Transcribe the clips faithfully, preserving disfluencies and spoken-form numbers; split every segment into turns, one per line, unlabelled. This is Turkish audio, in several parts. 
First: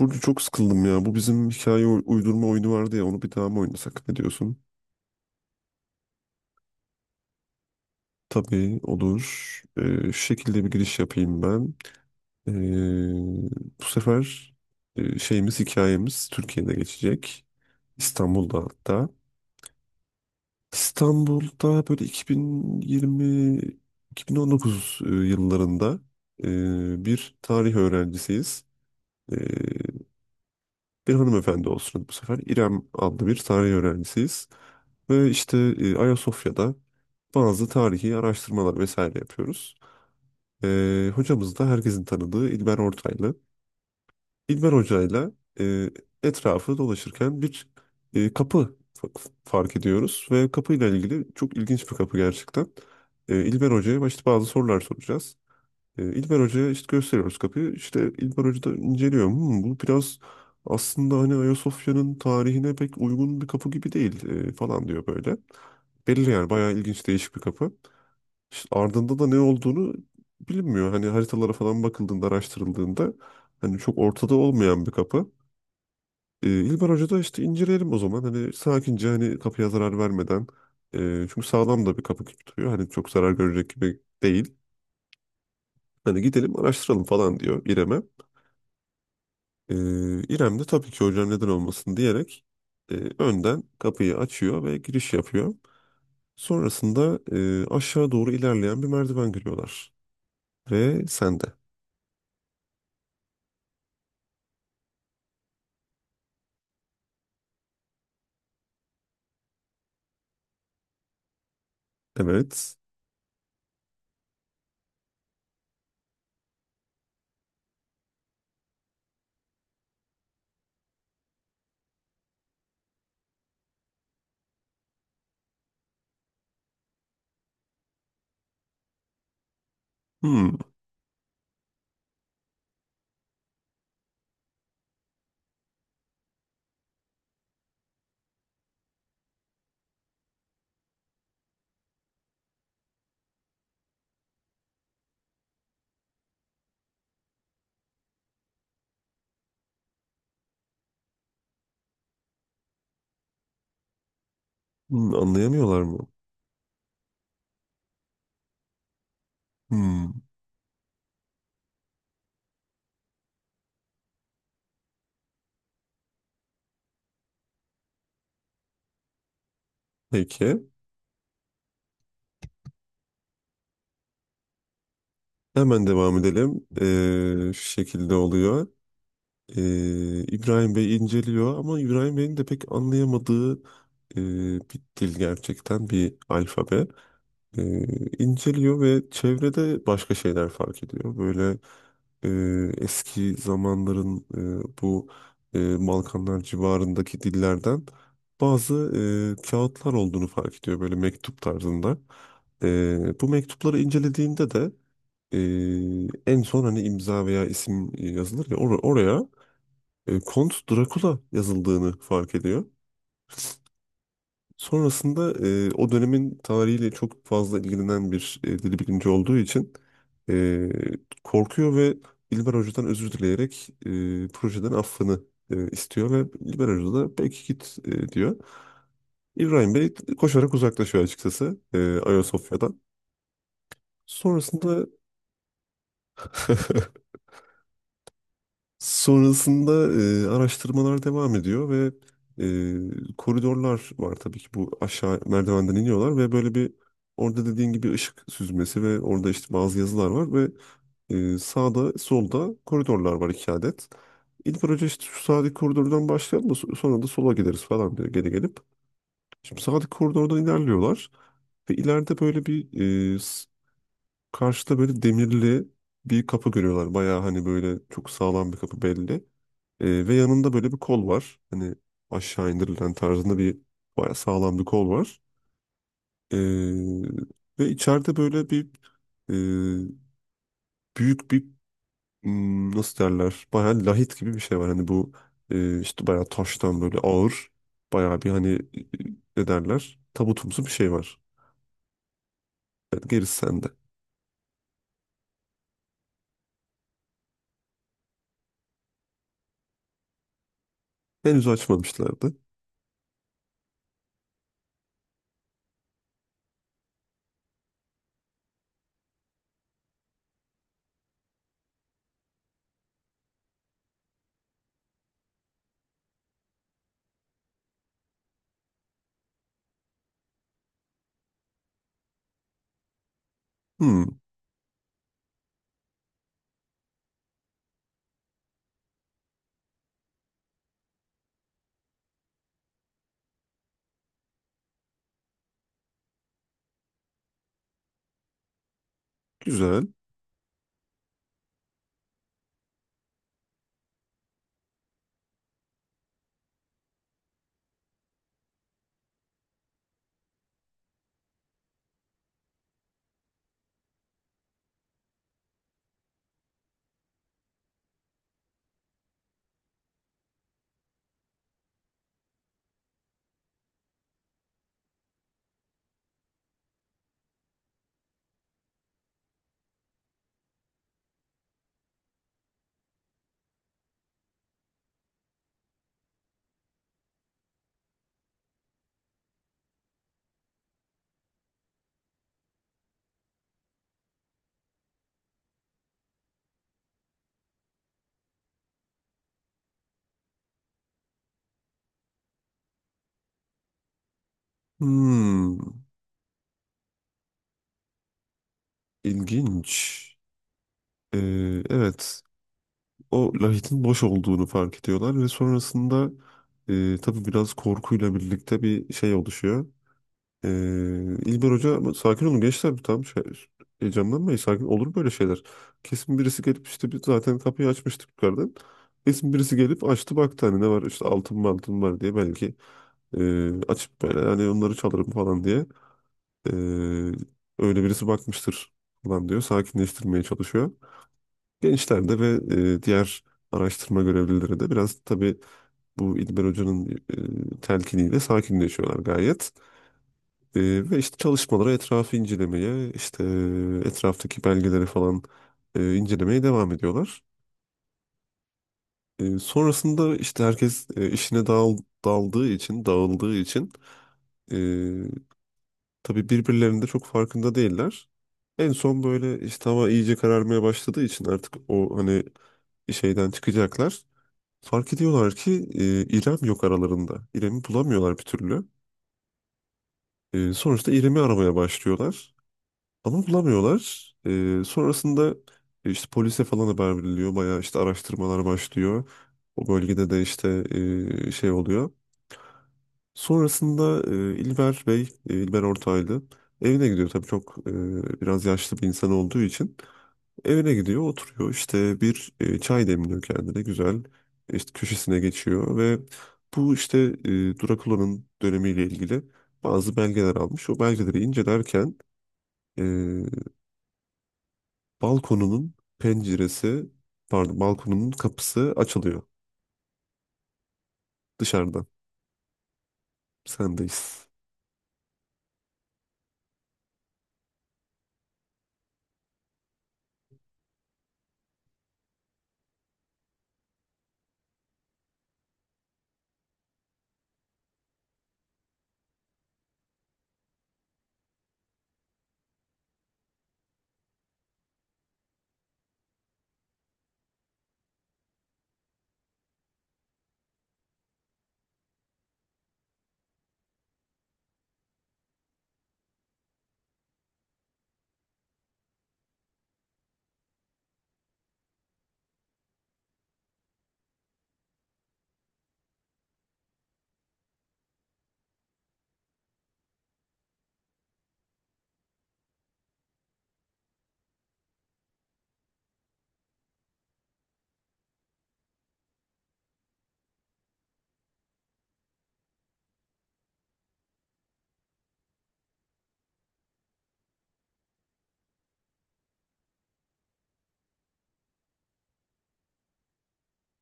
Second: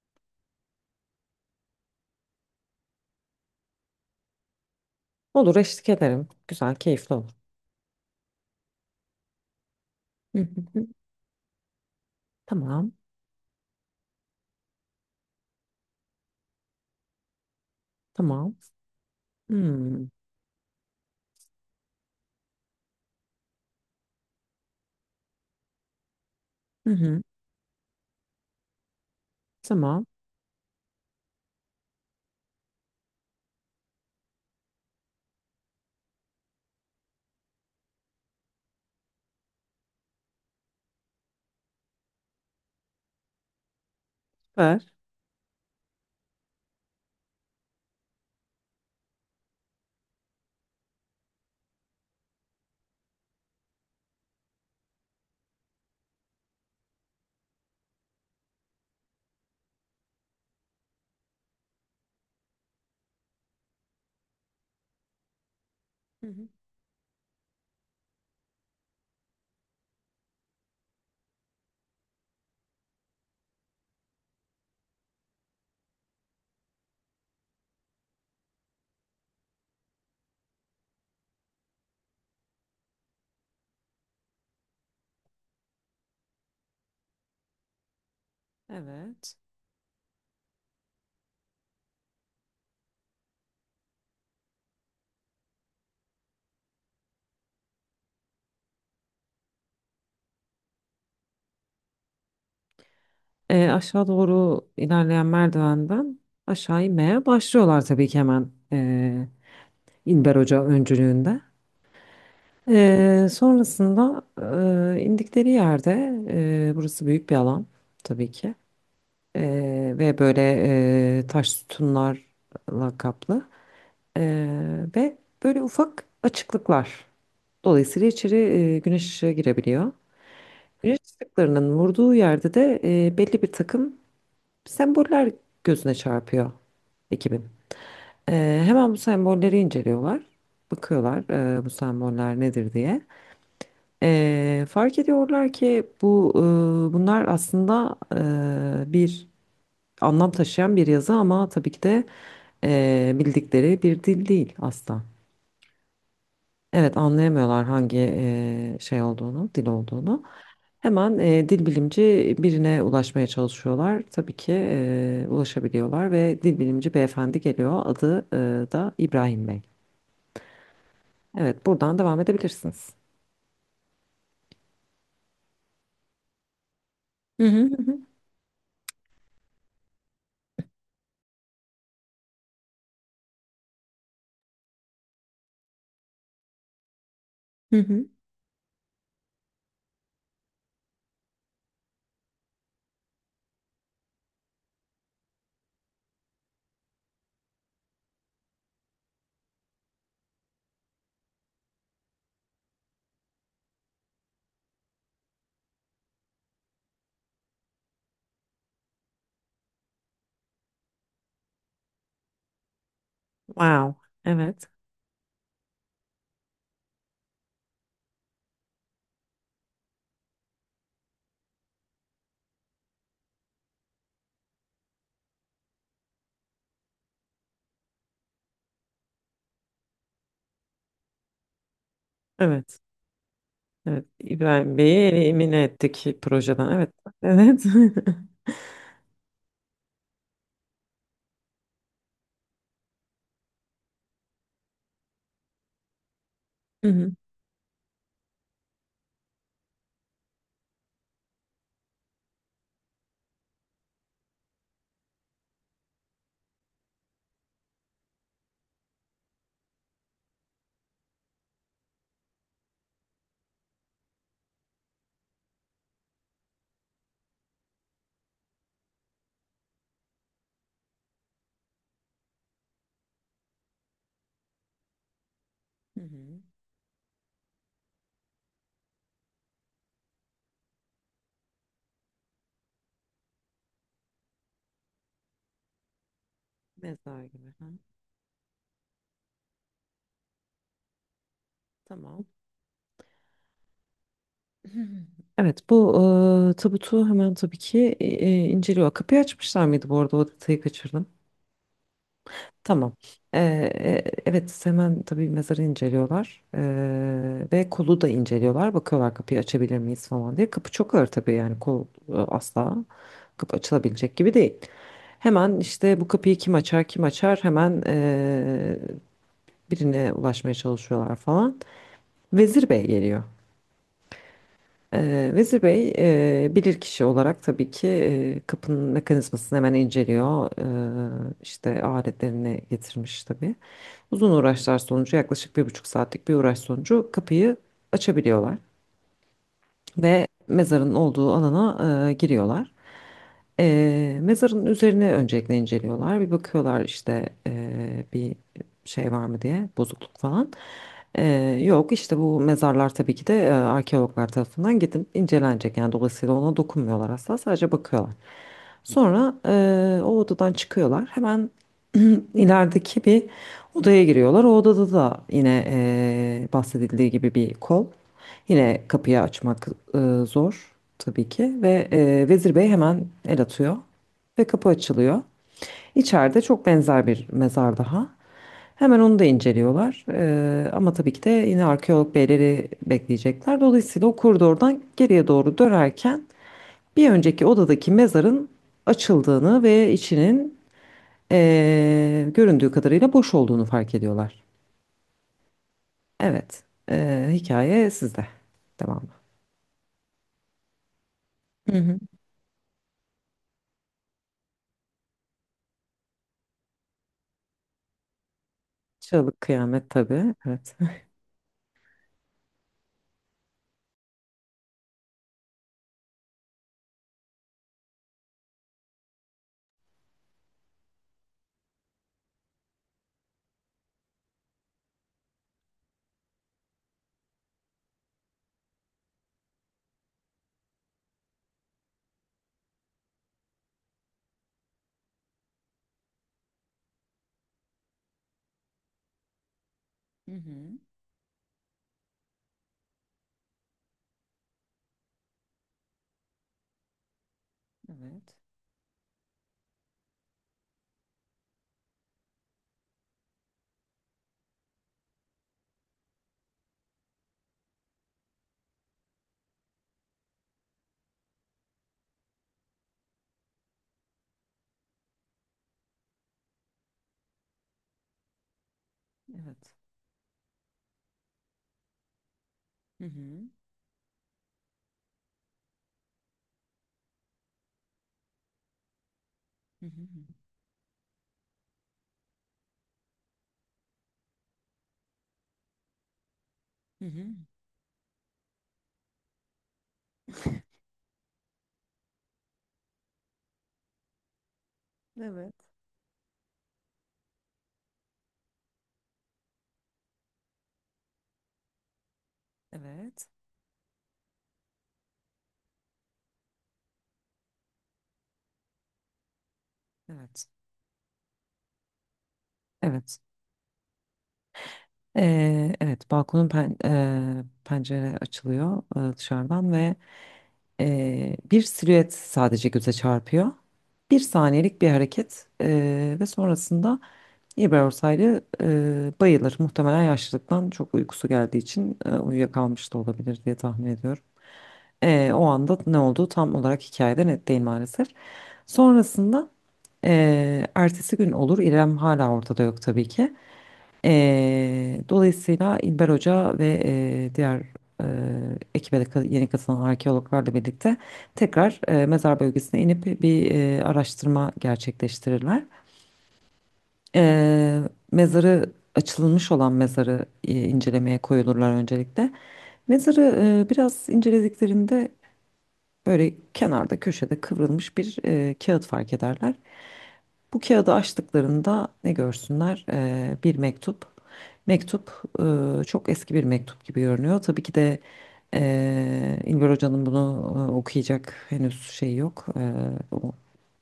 Burcu çok sıkıldım ya. Bu bizim hikaye uy- uydurma oyunu vardı ya. Onu bir daha mı oynasak? Ne diyorsun?
Olur eşlik ederim. Güzel, keyifli olur.
Tabii olur. Ee, şu
Hı hı
şekilde bir
hı.
giriş yapayım ben. Ee,
Tamam.
bu sefer e, şeyimiz hikayemiz Türkiye'de geçecek.
Tamam.
İstanbul'da hatta.
Hmm.
İstanbul'da böyle iki bin yirmi iki bin on dokuz e, yıllarında
Hı
e,
hı.
bir tarih öğrencisiyiz. E,
Tamam.
bir hanımefendi olsun bu sefer. İrem adlı bir tarih öğrencisiyiz. Ve işte e, Ayasofya'da bazı tarihi araştırmalar vesaire yapıyoruz. E, hocamız da herkesin tanıdığı İlber Ortaylı. İlber
Ver.
Hoca'yla e, etrafı dolaşırken bir e, kapı fa- fark ediyoruz. Ve kapıyla ilgili çok ilginç bir kapı gerçekten. E, İlber Hoca'ya başta bazı sorular soracağız. E, İlber Hoca'ya işte gösteriyoruz kapıyı. İşte İlber Hoca da inceliyor. Hmm, bu biraz aslında hani Ayasofya'nın tarihine pek uygun bir kapı gibi değil e, falan diyor böyle.
Hı
Belli
hı.
yani bayağı ilginç değişik bir kapı. İşte ardında da ne olduğunu bilinmiyor. Hani haritalara falan bakıldığında araştırıldığında hani çok ortada olmayan bir kapı. E, İlber Hoca da işte inceleyelim o zaman. Hani sakince hani kapıya zarar vermeden, e, çünkü sağlam da bir kapı gibi duruyor. Hani çok zarar görecek gibi değil. Hani gidelim araştıralım falan diyor İrem'e.
Evet.
Ee, İrem de tabii ki hocam neden olmasın diyerek e, önden kapıyı açıyor ve giriş yapıyor. Sonrasında e, aşağı doğru ilerleyen bir merdiven görüyorlar. Ve sen de.
Ee, aşağı doğru ilerleyen merdivenden aşağı inmeye başlıyorlar tabii ki hemen ee, İlber Hoca öncülüğünde.
Evet.
Ee, sonrasında ee, indikleri yerde ee, burası büyük bir alan tabii ki. Ee, ve böyle ee, taş sütunlarla kaplı. Ee, ve böyle ufak açıklıklar. Dolayısıyla içeri e, güneş ışığı girebiliyor.
Hmm.
Güneş ışıklarının vurduğu yerde de e, belli bir takım semboller gözüne çarpıyor ekibin. Ee, hemen bu sembolleri inceliyorlar. Bakıyorlar e, bu semboller nedir diye. Ee, fark ediyorlar ki bu e, bunlar aslında e, bir anlam taşıyan bir yazı ama tabii ki de e, bildikleri bir dil değil asla.
Hmm, anlayamıyorlar mı?
Evet, anlayamıyorlar hangi eee, şey olduğunu, dil
Hmm.
olduğunu. Hemen eee, dil bilimci birine ulaşmaya çalışıyorlar. Tabii ki eee, ulaşabiliyorlar ve dil bilimci beyefendi geliyor. Adı eee, da İbrahim Bey.
Peki.
Evet, buradan devam edebilirsiniz.
Hemen devam edelim.
Hı
Ee,
hı
şu
hı hı.
şekilde oluyor. Ee, İbrahim Bey inceliyor ama İbrahim Bey'in de pek anlayamadığı e, bir dil gerçekten, bir alfabe. E,
Hı hı.
inceliyor ve çevrede başka şeyler fark ediyor. Böyle e, eski zamanların e, bu e, Balkanlar civarındaki dillerden bazı e, kağıtlar olduğunu fark ediyor. Böyle mektup tarzında. E, bu mektupları incelediğinde de e, en son hani imza veya isim yazılır ya or- oraya e, Kont Drakula yazıldığını fark ediyor.
Wow. Evet.
Sonrasında e, o dönemin tarihiyle çok fazla ilgilenen bir e, dil bilimci olduğu için e, korkuyor ve İlber Hoca'dan özür dileyerek e, projeden affını e, istiyor ve İlber Hoca da peki git e, diyor. İbrahim Bey koşarak uzaklaşıyor açıkçası e, Ayasofya'dan.
Evet. Evet. İbrahim
Sonrasında
Bey'i elimine ettik projeden. Evet. Evet.
sonrasında e, araştırmalar devam ediyor ve e, koridorlar var tabii ki, bu aşağı merdivenden iniyorlar ve böyle bir,
Hı hı.
orada dediğin gibi ışık süzmesi ve orada işte bazı yazılar var ve e, sağda solda koridorlar var iki adet. İlk önce işte şu sağdaki koridordan başlayalım da so- sonra da sola gideriz falan diyor geri gelip. Şimdi sağdaki koridordan ilerliyorlar ve ileride böyle bir e, s- karşıda böyle demirli bir kapı görüyorlar. Bayağı hani böyle çok sağlam bir kapı belli. Ee, ve yanında böyle bir kol var. Hani aşağı indirilen tarzında bir, bayağı sağlam bir kol var.
Hı hı.
Ee, ve içeride böyle bir e, büyük bir, hmm, nasıl derler bayağı lahit gibi bir şey var. Hani bu e, işte bayağı taştan böyle
Mezar
ağır,
gibi. Ha.
bayağı bir hani e, ne derler tabutumsu bir şey var.
Tamam.
Yani gerisi sende.
Evet, bu e, tabutu hemen tabii ki e, inceliyor. Kapıyı açmışlar mıydı bu arada? O detayı kaçırdım.
Henüz açmamışlardı.
Tamam. E, e, evet, hemen tabii mezarı inceliyorlar. E, ve kolu da inceliyorlar. Bakıyorlar kapıyı açabilir miyiz falan diye. Kapı çok ağır tabii yani kol e, asla kapı açılabilecek gibi değil. Hemen işte bu kapıyı kim açar kim açar hemen e, birine ulaşmaya çalışıyorlar falan. Vezir Bey geliyor.
Hmm,
Ee, Vezir Bey e, bilir kişi olarak tabii ki e, kapının mekanizmasını hemen inceliyor. Ee, işte aletlerini getirmiş tabii. Uzun uğraşlar sonucu yaklaşık bir buçuk saatlik bir uğraş sonucu kapıyı açabiliyorlar
güzel.
ve mezarın olduğu alana e, giriyorlar. E, mezarın üzerine öncelikle inceliyorlar. Bir bakıyorlar işte e, bir şey var mı diye bozukluk falan. E, Yok işte bu mezarlar tabii ki de e, arkeologlar tarafından gidip incelenecek. Yani dolayısıyla ona dokunmuyorlar asla sadece bakıyorlar. Sonra e, o odadan çıkıyorlar. Hemen ilerideki bir odaya giriyorlar. O odada da yine e, bahsedildiği gibi bir kol. Yine kapıyı açmak e, zor tabii ki ve e, Vezir Bey hemen el atıyor ve kapı açılıyor. İçeride çok benzer bir mezar daha. Hemen onu da inceliyorlar. E, ama tabii ki de yine arkeolog beyleri bekleyecekler. Dolayısıyla o koridordan geriye doğru dönerken bir önceki odadaki mezarın açıldığını ve içinin e, göründüğü kadarıyla boş olduğunu fark ediyorlar.
Hmm,
Evet, e, hikaye sizde. Devam.
ilginç. Ee,
Hı hı.
evet. O lahitin boş olduğunu fark ediyorlar ve sonrasında e, tabii biraz korkuyla birlikte bir şey
Çığlık
oluşuyor.
kıyamet tabii.
E,
Evet.
İlber Hoca ama sakin olun gençler, tam şey, heyecanlanmayın, sakin olur böyle şeyler. Kesin birisi gelip, işte biz zaten kapıyı açmıştık yukarıdan. Kesin birisi gelip açtı baktı hani ne var işte, altın mı altın var diye belki e, açıp böyle hani onları çalarım falan diye e, öyle birisi bakmıştır falan diyor, sakinleştirmeye çalışıyor. Gençlerde ve e, diğer araştırma görevlileri de biraz tabii bu İlber Hoca'nın e, telkiniyle sakinleşiyorlar gayet.
Hı
E,
hı.
ve işte çalışmalara, etrafı incelemeye, işte e, etraftaki belgeleri falan e, incelemeye devam ediyorlar.
Evet.
E, sonrasında işte herkes e, işine dağıl, daldığı için, dağıldığı için e, tabii birbirlerinin de çok farkında değiller. En son böyle işte hava iyice kararmaya başladığı için artık o hani şeyden çıkacaklar. Fark ediyorlar ki e, İrem yok aralarında. İrem'i bulamıyorlar bir türlü.
Evet.
E, sonuçta İrem'i aramaya başlıyorlar.
Hı
Ama
hı.
bulamıyorlar. E, sonrasında e, işte polise falan haber veriliyor. Bayağı işte araştırmalar başlıyor. O
Hı hı.
bölgede de işte e, şey oluyor. Sonrasında e, İlber Bey, e, İlber Ortaylı evine
Hı
gidiyor. Tabii
hı.
çok e, biraz yaşlı bir insan olduğu için. Evine gidiyor, oturuyor. İşte bir e, çay demliyor kendine güzel. İşte köşesine
Evet.
geçiyor ve bu işte e, Drakula'nın dönemiyle ilgili bazı belgeler almış. O belgeleri incelerken e,
Evet.
balkonunun penceresi, pardon, balkonunun kapısı açılıyor
Evet.
dışarıdan.
Evet.
Sendeyiz.
Ee, evet. Balkonun pen, e, pencere açılıyor e, dışarıdan ve e, bir silüet sadece göze çarpıyor. Bir saniyelik bir hareket e, ve sonrasında İbrahim Ortaylı e, bayılır. Muhtemelen yaşlılıktan çok uykusu geldiği için e, uyuyakalmış da olabilir diye tahmin ediyorum. Ee, o anda ne olduğu tam olarak hikayede net değil maalesef. Sonrasında ee, ertesi gün olur. İrem hala ortada yok tabii ki. Ee, dolayısıyla İlber Hoca ve ee, diğer ee, ekibe de ka- yeni katılan arkeologlarla birlikte tekrar ee, mezar bölgesine inip bir ee, araştırma gerçekleştirirler. Ee, mezarı Açılmış olan mezarı ee, incelemeye koyulurlar öncelikle. Mezarı e, biraz incelediklerinde böyle kenarda köşede kıvrılmış bir e, kağıt fark ederler. Bu kağıdı açtıklarında ne görsünler? E, bir mektup. Mektup e, çok eski bir mektup gibi görünüyor. Tabii ki de e, İlber Hoca'nın bunu e, okuyacak henüz şey yok. E, o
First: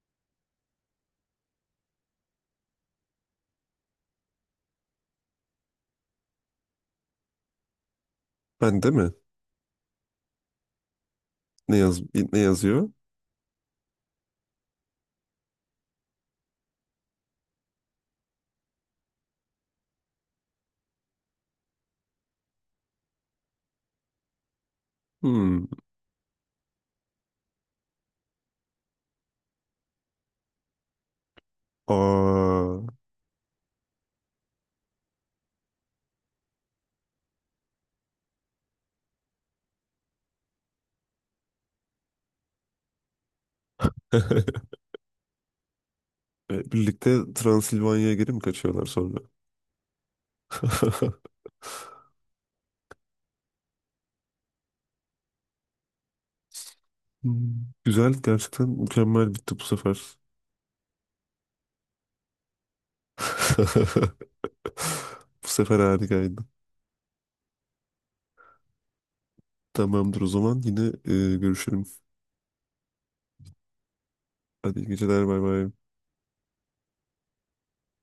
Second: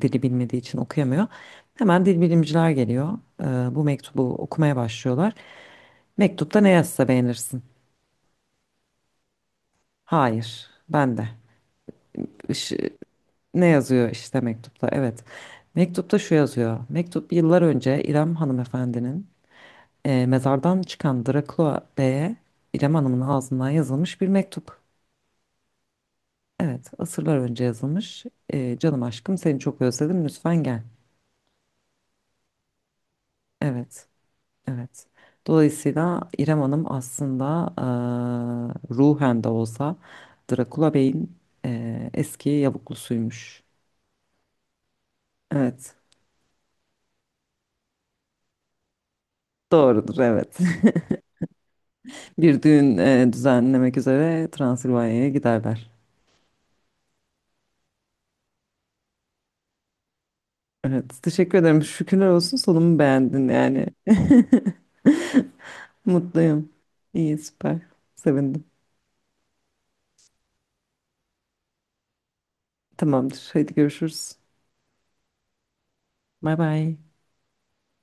dili bilmediği için okuyamıyor. Hemen dil bilimciler geliyor. E, bu mektubu okumaya başlıyorlar. Mektupta ne yazsa beğenirsin?
Ben de mi?
Hayır, ben de.
Ne yaz ne yazıyor?
Ne yazıyor işte mektupta? Evet. Mektupta şu yazıyor. Mektup yıllar önce İrem hanımefendinin e, mezardan çıkan Drakula Bey'e İrem Hanım'ın ağzından yazılmış bir mektup.
Hmm.
Evet, asırlar önce yazılmış. E, canım aşkım seni çok özledim lütfen gel.
Aa.
Evet, evet. Dolayısıyla İrem Hanım aslında e, ruhen de olsa Drakula Bey'in e, eski yavuklusuymuş. Evet,
E, birlikte Transilvanya'ya geri mi kaçıyorlar sonra?
doğrudur evet. Bir düğün e, düzenlemek üzere Transilvanya'ya giderler.
Hmm, güzel. Gerçekten mükemmel bitti bu sefer.
Evet, teşekkür ederim. Şükürler olsun sonumu beğendin yani.
Bu sefer harikaydı.
Mutluyum. İyi, süper. Sevindim.
Tamamdır, o zaman yine e, görüşelim.
Tamamdır. Hadi görüşürüz.
Hadi iyi geceler, bay bay.
Bay bay.